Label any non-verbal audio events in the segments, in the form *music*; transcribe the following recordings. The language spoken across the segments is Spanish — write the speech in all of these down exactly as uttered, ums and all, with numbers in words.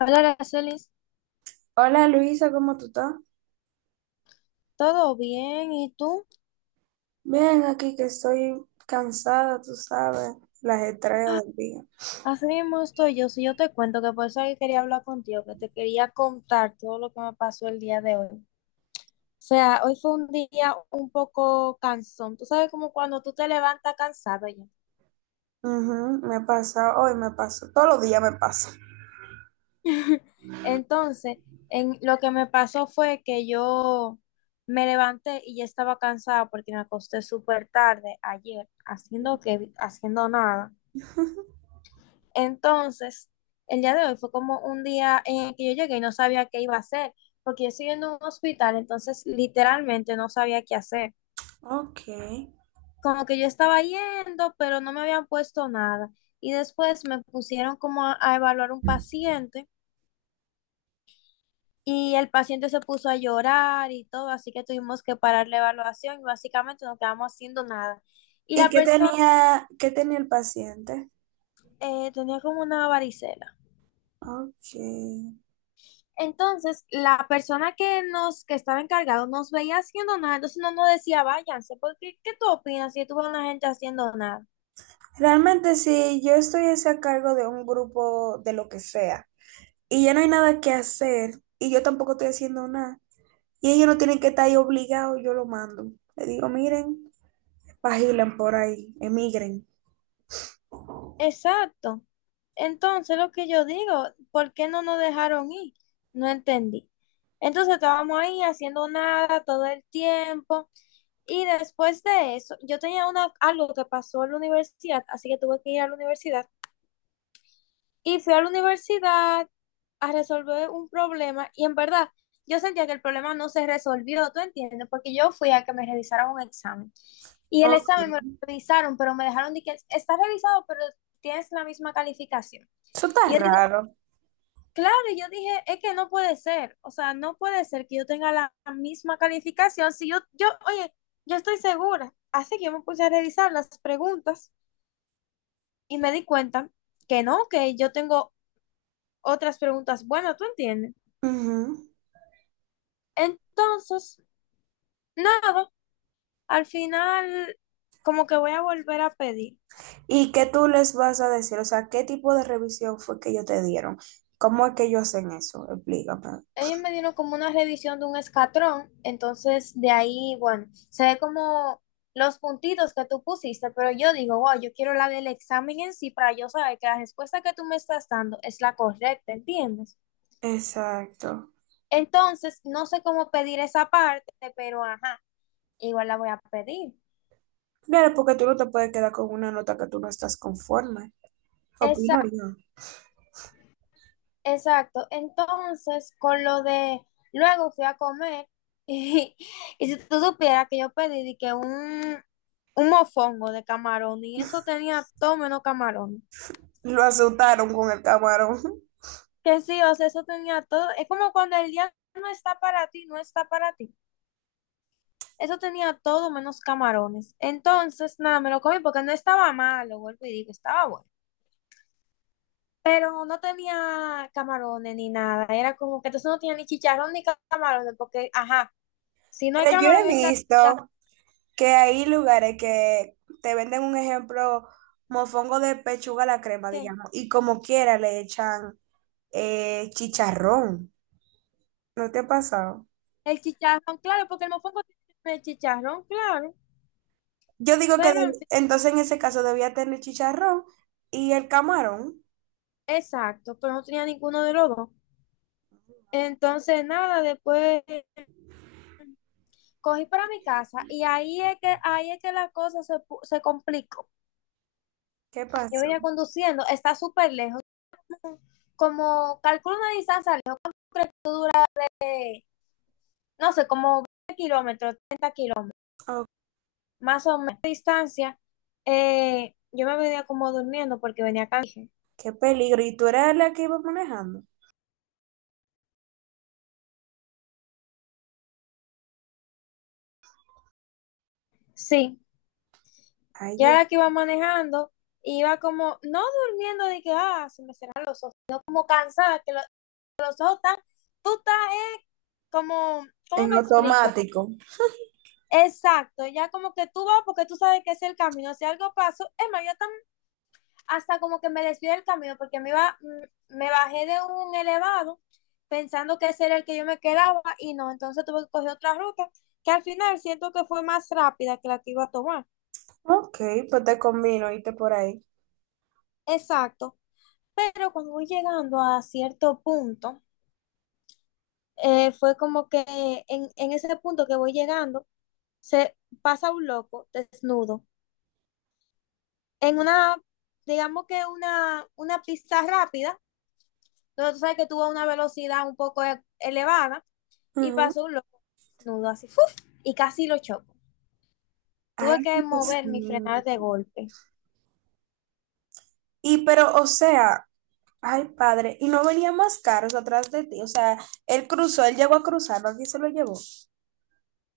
Hola, Aracelis, Hola Luisa, ¿cómo tú estás? ¿todo bien? ¿Y tú? Bien, aquí que estoy cansada, tú sabes, el ajetreo del día. Así mismo estoy yo. Si yo te cuento que por eso que quería hablar contigo, que te quería contar todo lo que me pasó el día de hoy. O sea, hoy fue un día un poco cansón. Tú sabes como cuando tú te levantas cansado ya. Ujú, me pasa, hoy me pasa, todos los días me pasa. *laughs* Entonces, en, lo que me pasó fue que yo me levanté y ya estaba cansada porque me acosté súper tarde ayer, haciendo que, haciendo nada. *laughs* Entonces, el día de hoy fue como un día en el que yo llegué y no sabía qué iba a hacer, porque yo estoy en un hospital, entonces literalmente no sabía qué hacer. Ok. Como que yo estaba yendo, pero no me habían puesto nada. Y después me pusieron como a, a evaluar un paciente y el paciente se puso a llorar y todo, así que tuvimos que parar la evaluación y básicamente no quedamos haciendo nada. Y ¿Y la qué persona tenía, qué tenía el paciente? eh, tenía como una varicela. Ok. Entonces, la persona que nos, que estaba encargado nos veía haciendo nada, entonces no nos decía, váyanse, porque ¿qué tú opinas si tú ves a una gente haciendo nada? Realmente si yo estuviese a cargo de un grupo de lo que sea y ya no hay nada que hacer y yo tampoco estoy haciendo nada y ellos no tienen que estar ahí obligados, yo lo mando. Le digo, miren, pagilen por ahí, emigren. Exacto. Entonces, lo que yo digo, ¿por qué no nos dejaron ir? No entendí. Entonces, estábamos ahí haciendo nada todo el tiempo. Y después de eso, yo tenía una, algo que pasó en la universidad, así que tuve que ir a la universidad. Y fui a la universidad a resolver un problema y en verdad yo sentía que el problema no se resolvió, ¿tú entiendes? Porque yo fui a que me revisaran un examen y el Ok. examen me lo revisaron, pero me dejaron de que está revisado, pero tienes la misma calificación. Eso está Y yo digo, raro. claro, y yo dije, es que no puede ser, o sea, no puede ser que yo tenga la misma calificación si yo, yo, oye, yo estoy segura. Así que yo me puse a revisar las preguntas y me di cuenta que no, que yo tengo otras preguntas. Bueno, tú entiendes. Ujú. Entonces, nada, al final como que voy a volver a pedir. ¿Y qué tú les vas a decir? O sea, ¿qué tipo de revisión fue que ellos te dieron? ¿Cómo es que ellos hacen eso? Explícame. Ellos me dieron como una revisión de un escatrón, entonces de ahí, bueno, se ve como los puntitos que tú pusiste, pero yo digo, wow, yo quiero la del examen en sí para yo saber que la respuesta que tú me estás dando es la correcta, ¿entiendes? Exacto. Entonces, no sé cómo pedir esa parte, pero ajá, igual la voy a pedir. Claro, porque tú no te puedes quedar con una nota que tú no estás conforme. Esa Opino yo. Exacto. Entonces, con lo de luego fui a comer *laughs* y, y si tú supieras que yo pedí de que un, un mofongo de camarón y eso tenía todo menos camarón. Lo asustaron con el camarón. *laughs* Que sí, o sea, eso tenía todo. Es como cuando el día no está para ti, no está para ti. Eso tenía todo menos camarones. Entonces, nada, me lo comí porque no estaba malo, vuelvo y digo, estaba bueno. Pero no tenía camarones ni nada. Era como que entonces no tenía ni chicharrón ni camarones porque, ajá. Si no hay Pero yo camarón, he el chicharrón, visto que hay lugares que te venden un ejemplo, mofongo de pechuga a la crema, ¿qué? digamos, y como quiera le echan eh, chicharrón. ¿No te ha pasado? El chicharrón, claro, porque el mofongo tiene el chicharrón, claro. Yo digo que Pero, en deb- fin, entonces en ese caso debía tener chicharrón y el camarón. exacto, pero no tenía ninguno de los dos. Entonces, nada, después cogí para mi casa y ahí es que, ahí es que la cosa se, pu- se complicó. ¿Qué Yo pasó? venía conduciendo, está súper lejos. Como calculo una distancia lejos, creo que, no sé, como veinte kilómetros más Oh, o menos de distancia, eh, yo me venía como durmiendo porque venía acá. qué peligro. ¿Y tú eras la que iba manejando? Sí, Ay, Dios. ya que iba manejando, iba como, no durmiendo de que, ah, se me cerraron los ojos, sino como cansada, que los ojos están, tú estás, eh, como, En ¿cómo me explico? automático. Exacto, ya como que tú vas porque tú sabes que es el camino, si algo pasó, es más, yo también, hasta como que me desvié del camino, porque me iba, mm, me bajé de un elevado pensando que ese era el que yo me quedaba y no, entonces tuve que coger otra ruta, que al final siento que fue más rápida que la que iba a tomar. Ok, pues te combino, irte por ahí. Exacto. Pero cuando voy llegando a cierto punto, eh, fue como que en, en ese punto que voy llegando, se pasa un loco desnudo en una, digamos que una, una pista rápida, donde tú sabes que tuvo una velocidad un poco e- elevada, y Ujú. pasó un loco desnudo así, ¡fuf! Y casi lo choco. Tuve Ay, que Dios mover y mío. frenar de golpe. Y pero, o sea, ay, padre, y no venía más caros atrás de ti. O sea, él cruzó, él llegó a cruzar, ¿no? ¿Quién se lo llevó?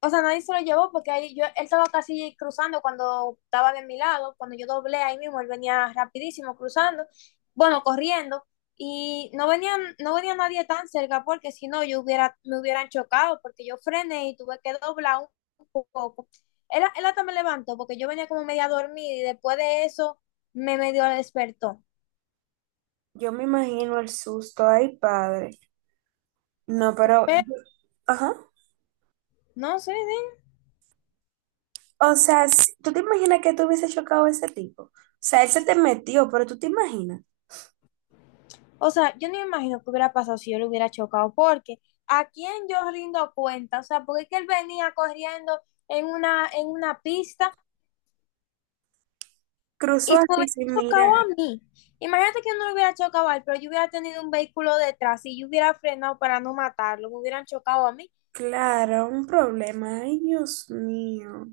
O sea, nadie se lo llevó porque ahí yo, él estaba casi cruzando cuando estaba de mi lado, cuando yo doblé ahí mismo, él venía rapidísimo cruzando, bueno, corriendo, y no venían, no venía nadie tan cerca porque si no yo hubiera, me hubieran chocado porque yo frené y tuve que doblar un poco. Él, él hasta me levantó porque yo venía como media dormida y después de eso me medio despertó. Yo me imagino el susto, ay, padre. No, pero, Pero ajá. no sé, ¿sí? O sea, si- ¿tú te imaginas que tú hubiese chocado a ese tipo? O sea, él se te metió, pero tú te imaginas. O sea, yo no me imagino que hubiera pasado si yo le hubiera chocado, porque a quién yo rindo cuenta, o sea, porque es que él venía corriendo en una, en una pista Cruzó y se me así hubiera sin mirar. chocado a mí. Imagínate que yo no lo hubiera chocado a él, pero yo hubiera tenido un vehículo detrás y yo hubiera frenado para no matarlo, me hubieran chocado a mí. Claro, un problema. Ay, Dios mío.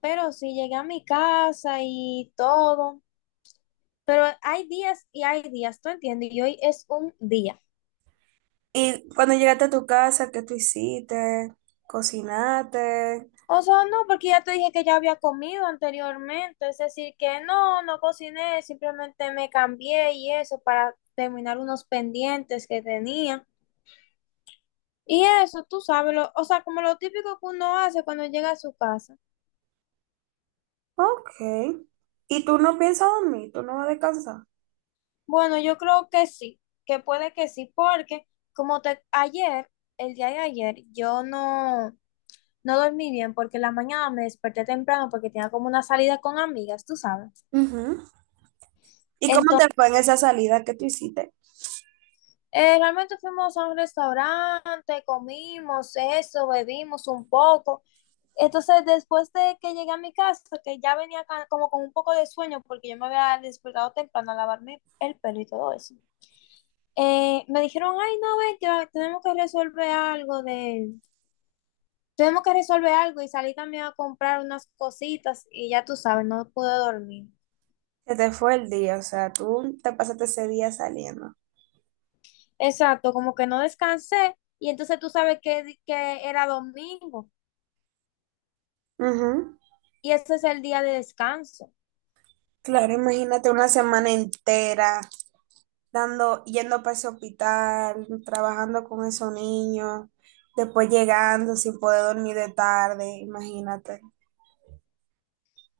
Pero sí, llegué a mi casa y todo. Pero hay días y hay días, ¿tú entiendes? Y hoy es un día. Y cuando llegaste a tu casa, ¿qué tú hiciste? Cocinaste. O sea, no, porque ya te dije que ya había comido anteriormente, es decir, que no, no cociné, simplemente me cambié y eso para terminar unos pendientes que tenía. Y eso, tú sabes, lo- o sea, como lo típico que uno hace cuando llega a su casa. Ok. ¿Y tú no piensas dormir? ¿Tú no vas a descansar? Bueno, yo creo que sí, que puede que sí, porque como te, ayer, el día de ayer, yo no, no dormí bien porque en la mañana me desperté temprano porque tenía como una salida con amigas, tú sabes. Ujú. ¿Y cómo te fue en esa salida que tú hiciste? Eh, realmente fuimos a un restaurante, comimos eso, bebimos un poco. Entonces, después de que llegué a mi casa, que ya venía ca- como con un poco de sueño, porque yo me había despertado temprano a lavarme el pelo y todo eso, eh, me dijeron, ay, no, ven, que tenemos que resolver algo de... Tenemos que resolver algo y salí también a comprar unas cositas y ya tú sabes, no pude dormir. Se te fue el día, o sea, tú te pasaste ese día saliendo. Exacto, como que no descansé y entonces tú sabes que, que era domingo. Ujú. Y ese es el día de descanso. Claro, imagínate una semana entera dando, yendo para ese hospital, trabajando con esos niños, después llegando sin poder dormir de tarde, imagínate.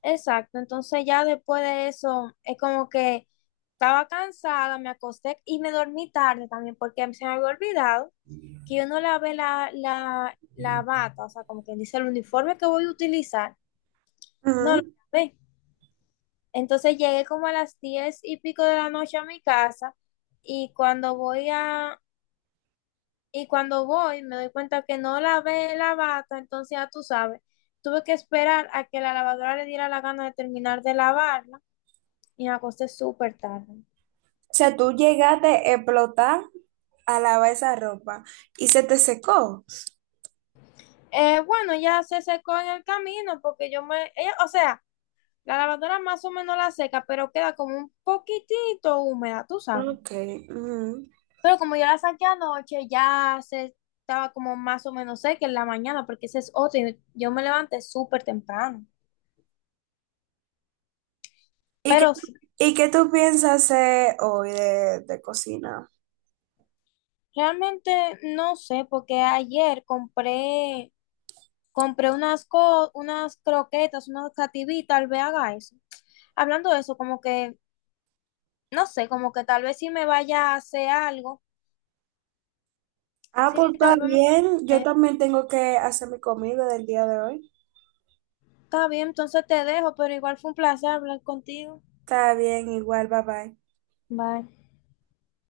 Exacto, entonces ya después de eso es como que estaba cansada, me acosté y me dormí tarde también porque se me había olvidado que yo no lavé la, la, la bata, o sea, como quien dice el uniforme que voy a utilizar, no lo Ujú. lavé. Entonces llegué como a las diez y pico de la noche a mi casa y cuando voy a, Y cuando voy, me doy cuenta que no lavé la bata, entonces ya tú sabes, tuve que esperar a que la lavadora le diera la gana de terminar de lavarla y me acosté súper tarde. O sea, tú llegaste a explotar a lavar esa ropa y se te secó. Eh, bueno, ya se secó en el camino porque yo me, ella- o sea, la lavadora más o menos la seca, pero queda como un poquitito húmeda, tú sabes. Ok. Ujú. Pero como yo la saqué anoche, ya se estaba como más o menos seca en la mañana porque ese es otro y yo me levanté súper temprano. ¿Y qué, Pero sí. y qué tú piensas hacer hoy de, de cocina? Realmente no sé, porque ayer compré, compré unas, co- unas croquetas, unas cativí, tal vez haga eso. Hablando de eso, como que, no sé, como que tal vez si me vaya a hacer algo, Ah, pues sí, está tal vez me... bien. Yo eh, también tengo que hacer mi comida del día de hoy. Está bien, entonces te dejo, pero igual fue un placer hablar contigo. Está bien, igual, bye bye. Bye.